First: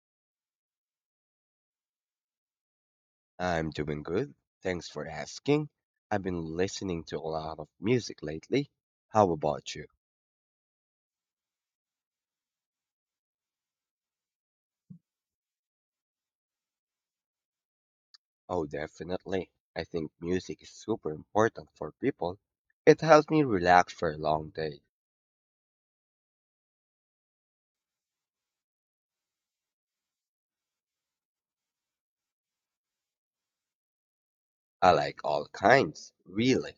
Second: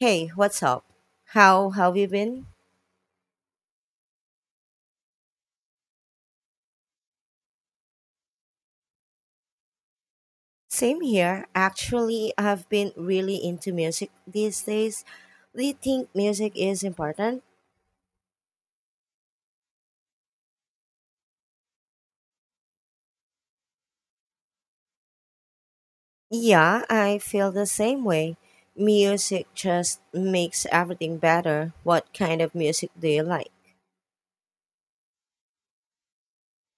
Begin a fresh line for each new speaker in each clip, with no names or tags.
Hey, what's up? How have you been?
I'm doing good. Thanks for asking. I've been listening to a lot of music lately. How about you?
Same here. Actually, I've been really into music these days. Do you think music is important?
Oh, definitely. I think music is super important for people. It helps me relax for a long day.
Yeah, I feel the same way. Music just makes everything better. What kind of music do you like?
I like all kinds, really.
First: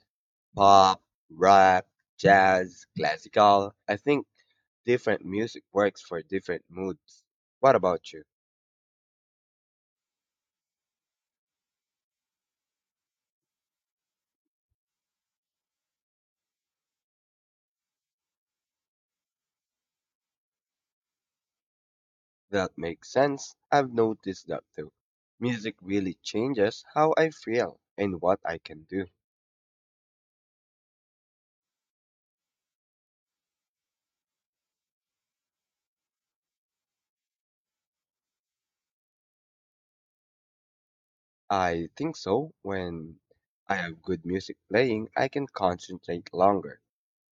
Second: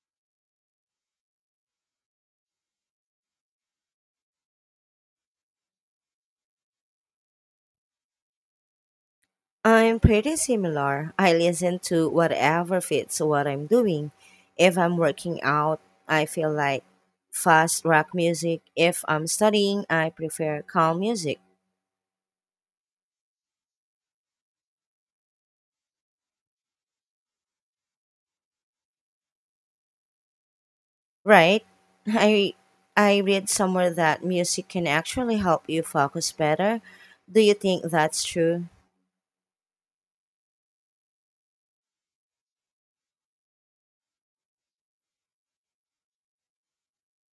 Pop, rap, jazz, classical. I think different music works for different moods. What about you?
I'm pretty similar. I listen to whatever fits what I'm doing. If I'm working out, I feel like fast rock music. If I'm studying, I prefer calm music.
That makes sense. I've noticed that too. Music really changes how I feel and what I can do.
Right. I I read somewhere that music can actually help you focus better. Do you think that's true?
I think so. When I have good music playing, I can concentrate longer.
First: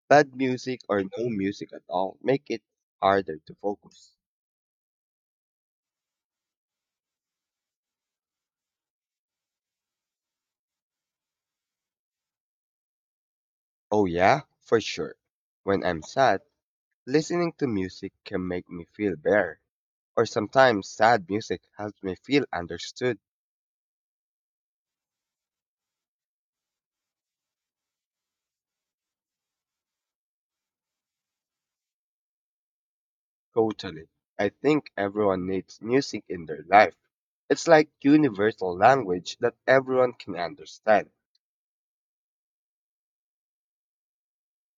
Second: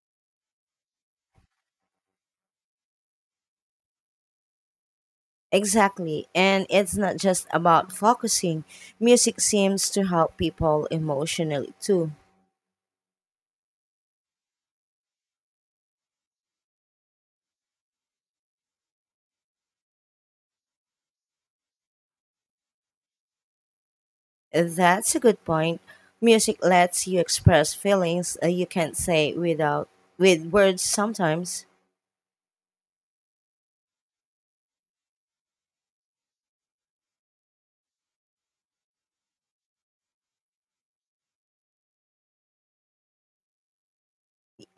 Bad music or no music at all make it harder to focus.
Exactly. And it's not just about focusing. Music seems to help people emotionally too.
Oh yeah, for sure. When I'm sad, listening to music can make me feel better. Or sometimes sad music helps me feel understood.
That's a good point. Music lets you express feelings you can't say without with words sometimes.
Totally. I think everyone needs music in their life. It's like universal language that everyone can understand.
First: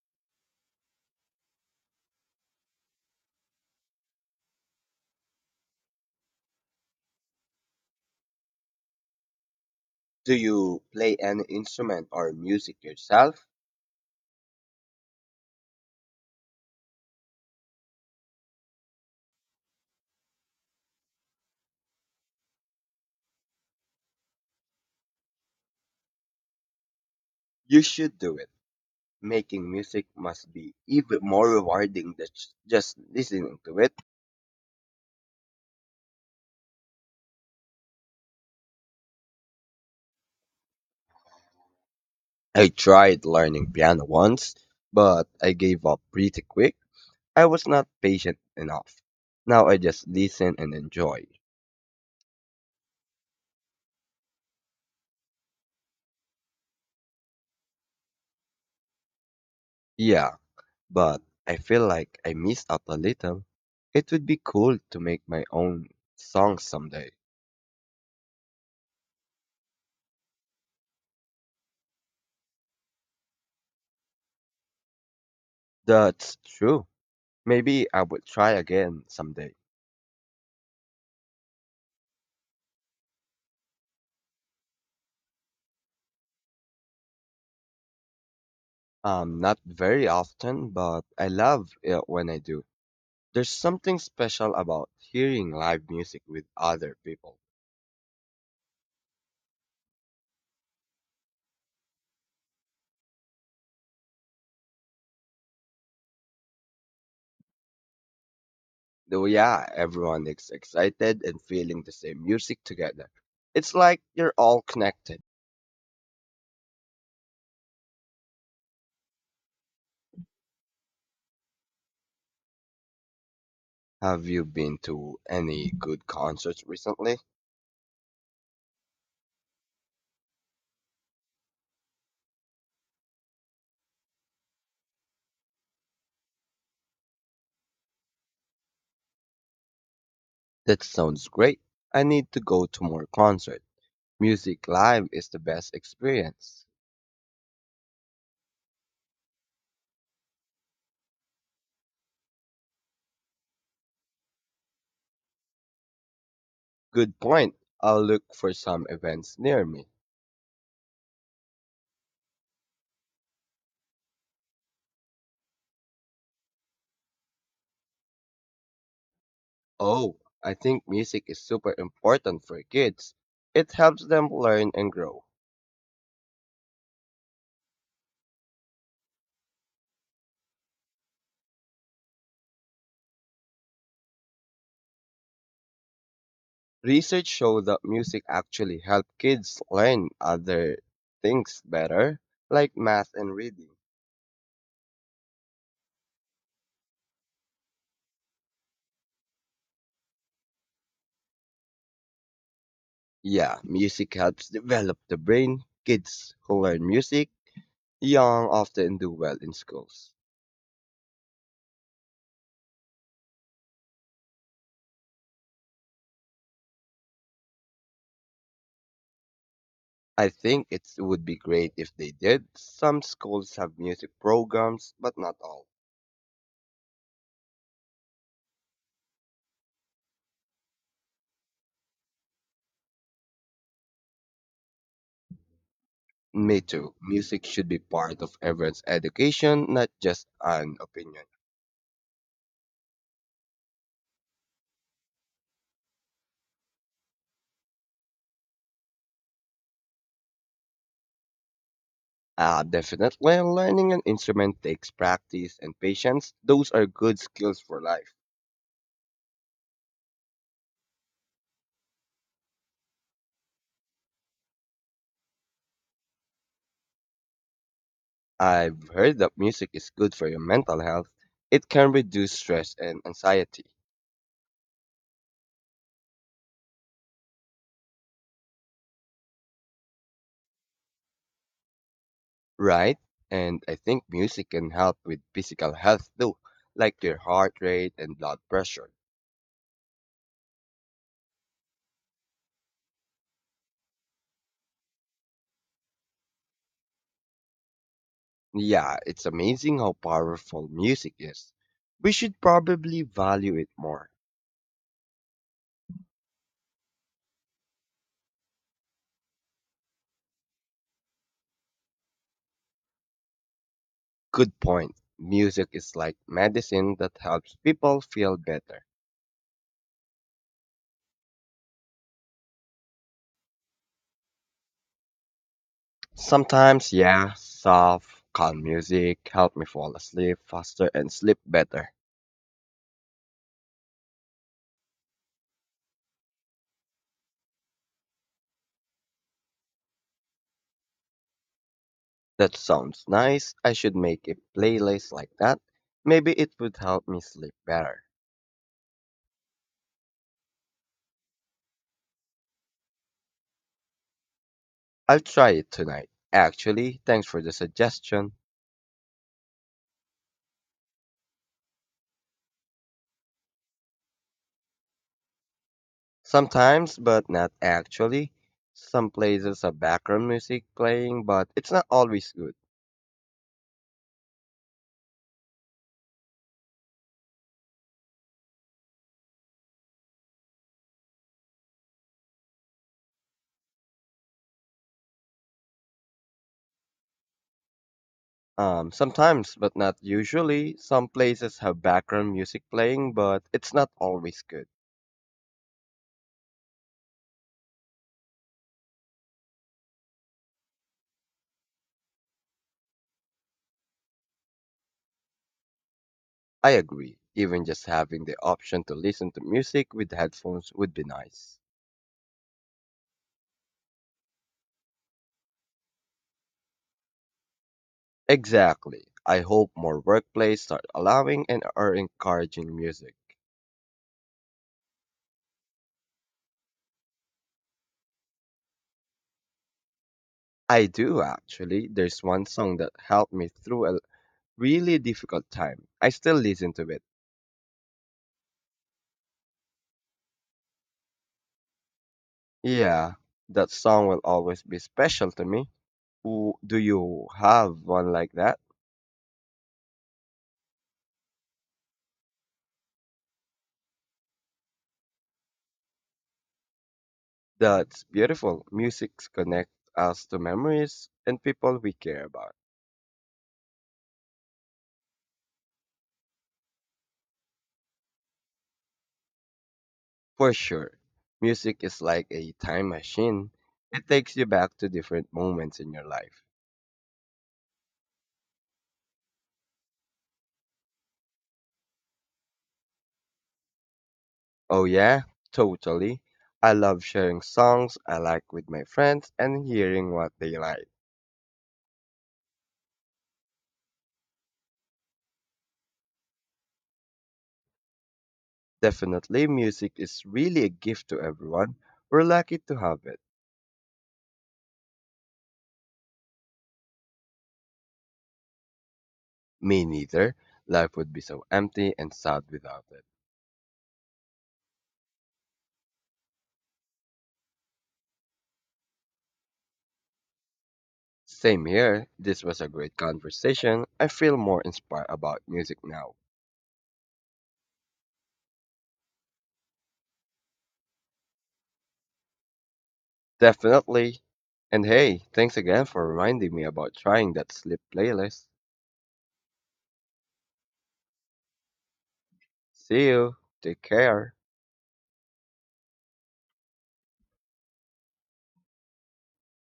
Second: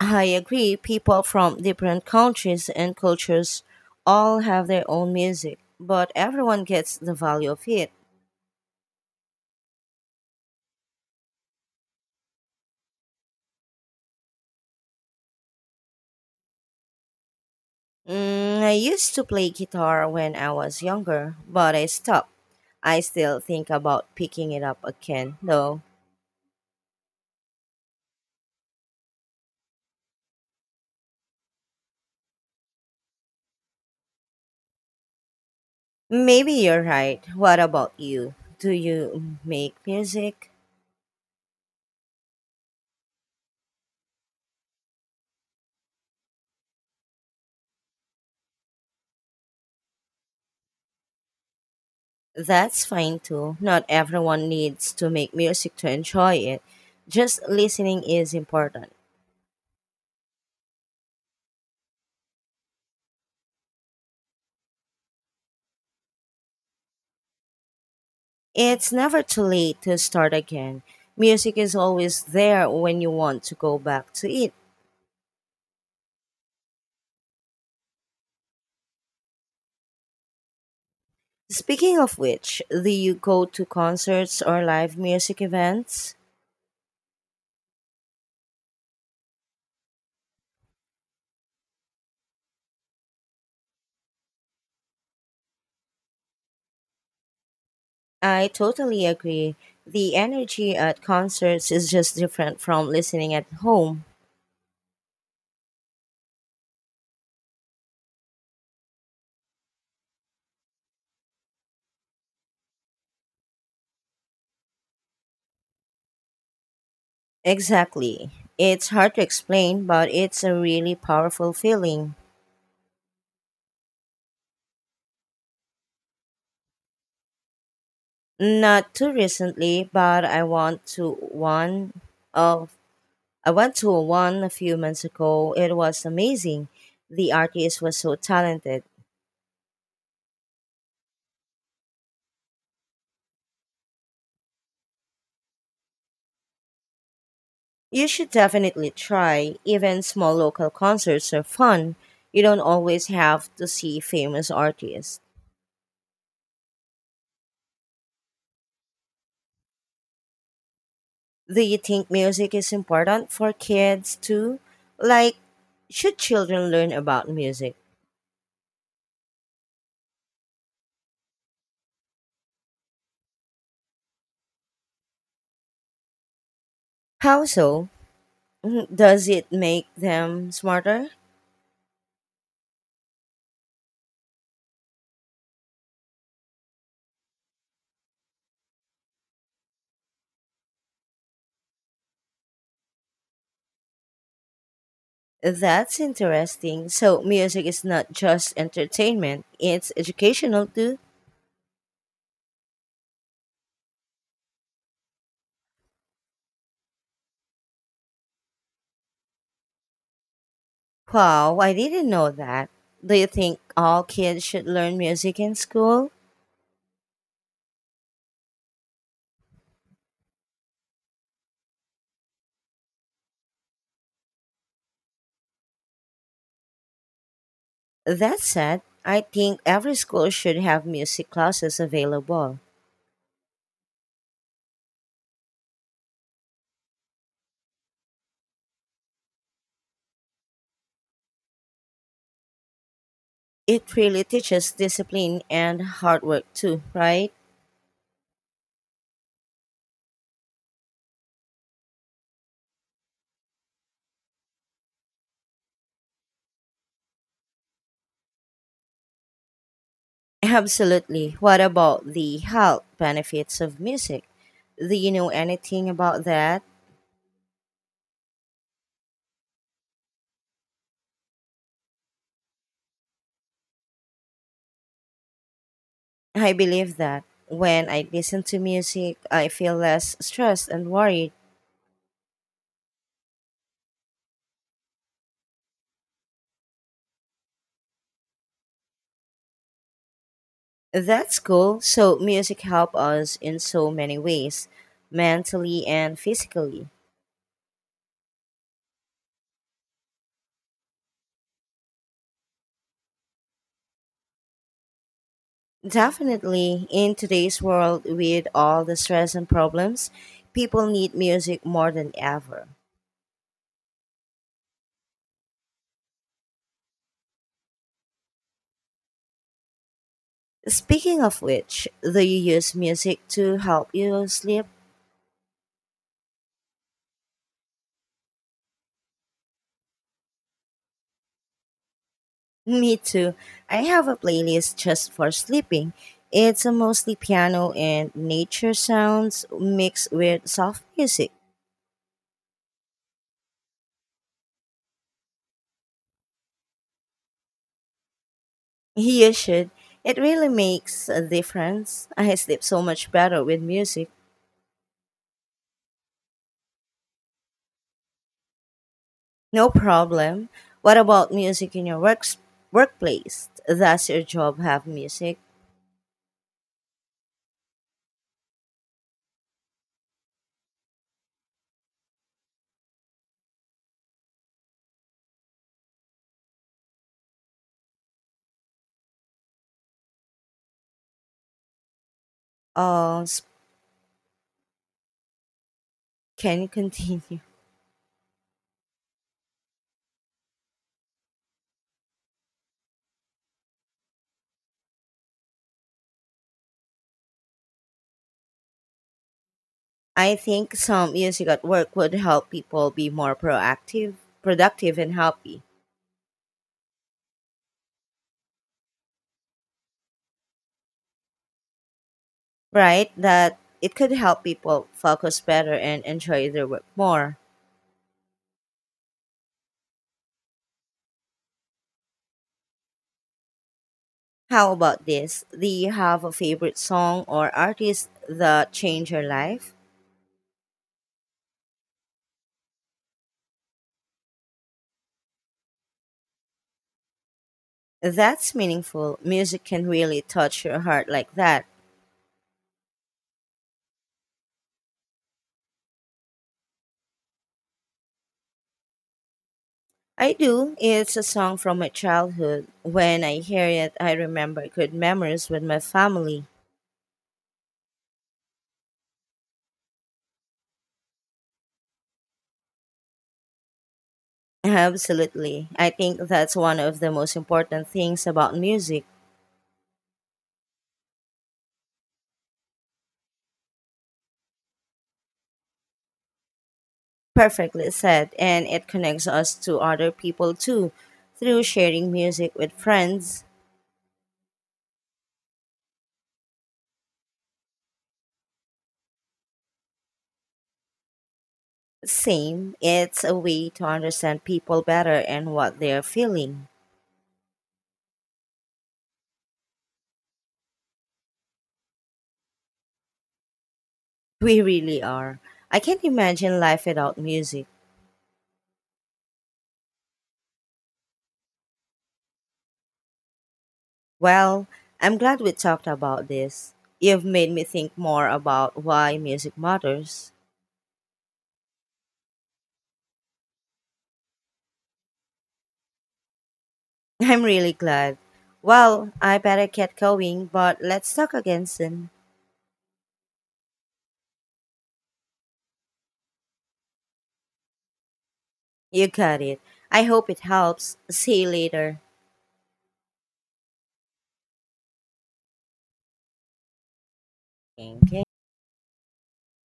I agree, people from different countries and cultures all have their own music, but everyone gets the value of it.
Do you play any instrument or music yourself?
Mm, I used to play guitar when I was younger, but I stopped. I still think about picking it up again, though.
You should do it. Making music must be even more rewarding than just listening to it.
Maybe you're right. What about you? Do you make music?
I tried learning piano once, but I gave up pretty quick. I was not patient enough. Now I just listen and enjoy.
That's fine too. Not everyone needs to make music to enjoy it. Just listening is important.
Yeah, but I feel like I missed out a little. It would be cool to make my own song someday.
It's never too late to start again. Music is always there when you want to go back to it.
That's true. Maybe I would try again someday.
Speaking of which, do you go to concerts or live music events?
Not very often, but I love it when I do. There's something special about hearing live music with other people.
I totally agree. The energy at concerts is just different from listening at home.
Though, yeah, everyone is excited and feeling the same music together. It's like you're all connected.
Exactly. It's hard to explain, but it's a really powerful feeling.
Have you been to any good concerts recently?
Not too recently, but of I went to one a few months ago. It was amazing. The artist was so talented.
That sounds great. I need to go to more concert. Music live is the best experience.
You should definitely try. Even small local concerts are fun. You don't always have to see famous artists.
Good point. I'll look for some events near me.
Do you think music is important for kids too? Like, should children learn about music?
Oh, I think music is super important for kids. It helps them learn and grow.
How so? Mhm, does it make them smarter?
Research shows that music actually helps kids learn other things better, like math and reading.
That's interesting. So, music is not just entertainment, it's educational too.
Yeah, music helps develop the brain. Kids who learn music young often do well in schools.
Wow, I didn't know that. Do you think all kids should learn music in school?
I think it would be great if they did. Some schools have music programs, but not all.
That said, I think every school should have music classes available.
Me too. Music should be part of everyone's education, not just an opinion.
It really teaches discipline and hard work too, right?
Definitely, learning an instrument takes practice and patience. Those are good skills for life.
Absolutely. What about the health benefits of music? Do you know anything about that?
I've heard that music is good for your mental health. It can reduce stress and anxiety,
I believe that when I listen to music, I feel less stressed and worried.
right? And I think music can help with physical health too, like your heart rate and blood pressure.
That's cool. So music help us in so many ways, mentally and physically.
Yeah, it's amazing how powerful music is. We should probably value it more.
Definitely, in today's world with all the stress and problems, people need music more than ever.
Good point. Music is like medicine that helps people feel better.
Speaking of which, do you use music to help you sleep?
Sometimes, yeah, soft, calm music help me fall asleep faster and sleep better.
Me too. I have a playlist just for sleeping. It's a mostly piano and nature sounds mixed with soft music.
That sounds nice. I should make a playlist like that. Maybe it would help me sleep better.
You should. It really makes a difference. I sleep so much better with music.
I'll try it tonight. Actually, thanks for the suggestion.
No problem. What about music in your works workplace? Does your job have music?
Sometimes, but not actually. Some places have background music playing, but it's not always good.
Uh, s- can you continue?
Sometimes, but not usually. Some places have background music playing, but it's not always good.
I think some music at work would help people be more proactive, productive, and happy.
I agree. Even just having the option to listen to music with headphones would be nice.
Right? That it could help people focus better and enjoy their work more.
Exactly. I hope more workplaces start allowing and are encouraging music.
How about this? Do you have a favorite song or artist that changed your life?
I do actually. There's one song that helped me through a really difficult time. I still listen to it.
That's meaningful. Music can really touch your heart like that.
Yeah, that song will always be special to me. Do you have one like that?
I do. It's a song from my childhood. When I hear it, I remember good memories with my family.
That's beautiful. Music connects us to memories and people we care about.
Absolutely. I think that's one of the most important things about music.
For sure. Music is like a time machine. It takes you back to different moments in your life.
Perfectly said. And it connects us to other people too through sharing music with friends.
Oh yeah, totally. I love sharing songs I like with my friends and hearing what they like.
Same. It's a way to understand people better and what they're feeling.
Definitely music is really a gift to everyone. We're lucky to have it.
We really are. I can't imagine life without music.
Me neither. Life would be so empty and sad without it.
Well, I'm glad we talked about this. You've made me think more about why music matters.
Same here. This was a great conversation. I feel more inspired about music now.
I'm really glad. Well, I better get going, but let's talk again soon.
Definitely. And hey, thanks again for reminding me about trying that sleep playlist.
You got it. I hope it helps. See you later.
See you. Take care.
Okay.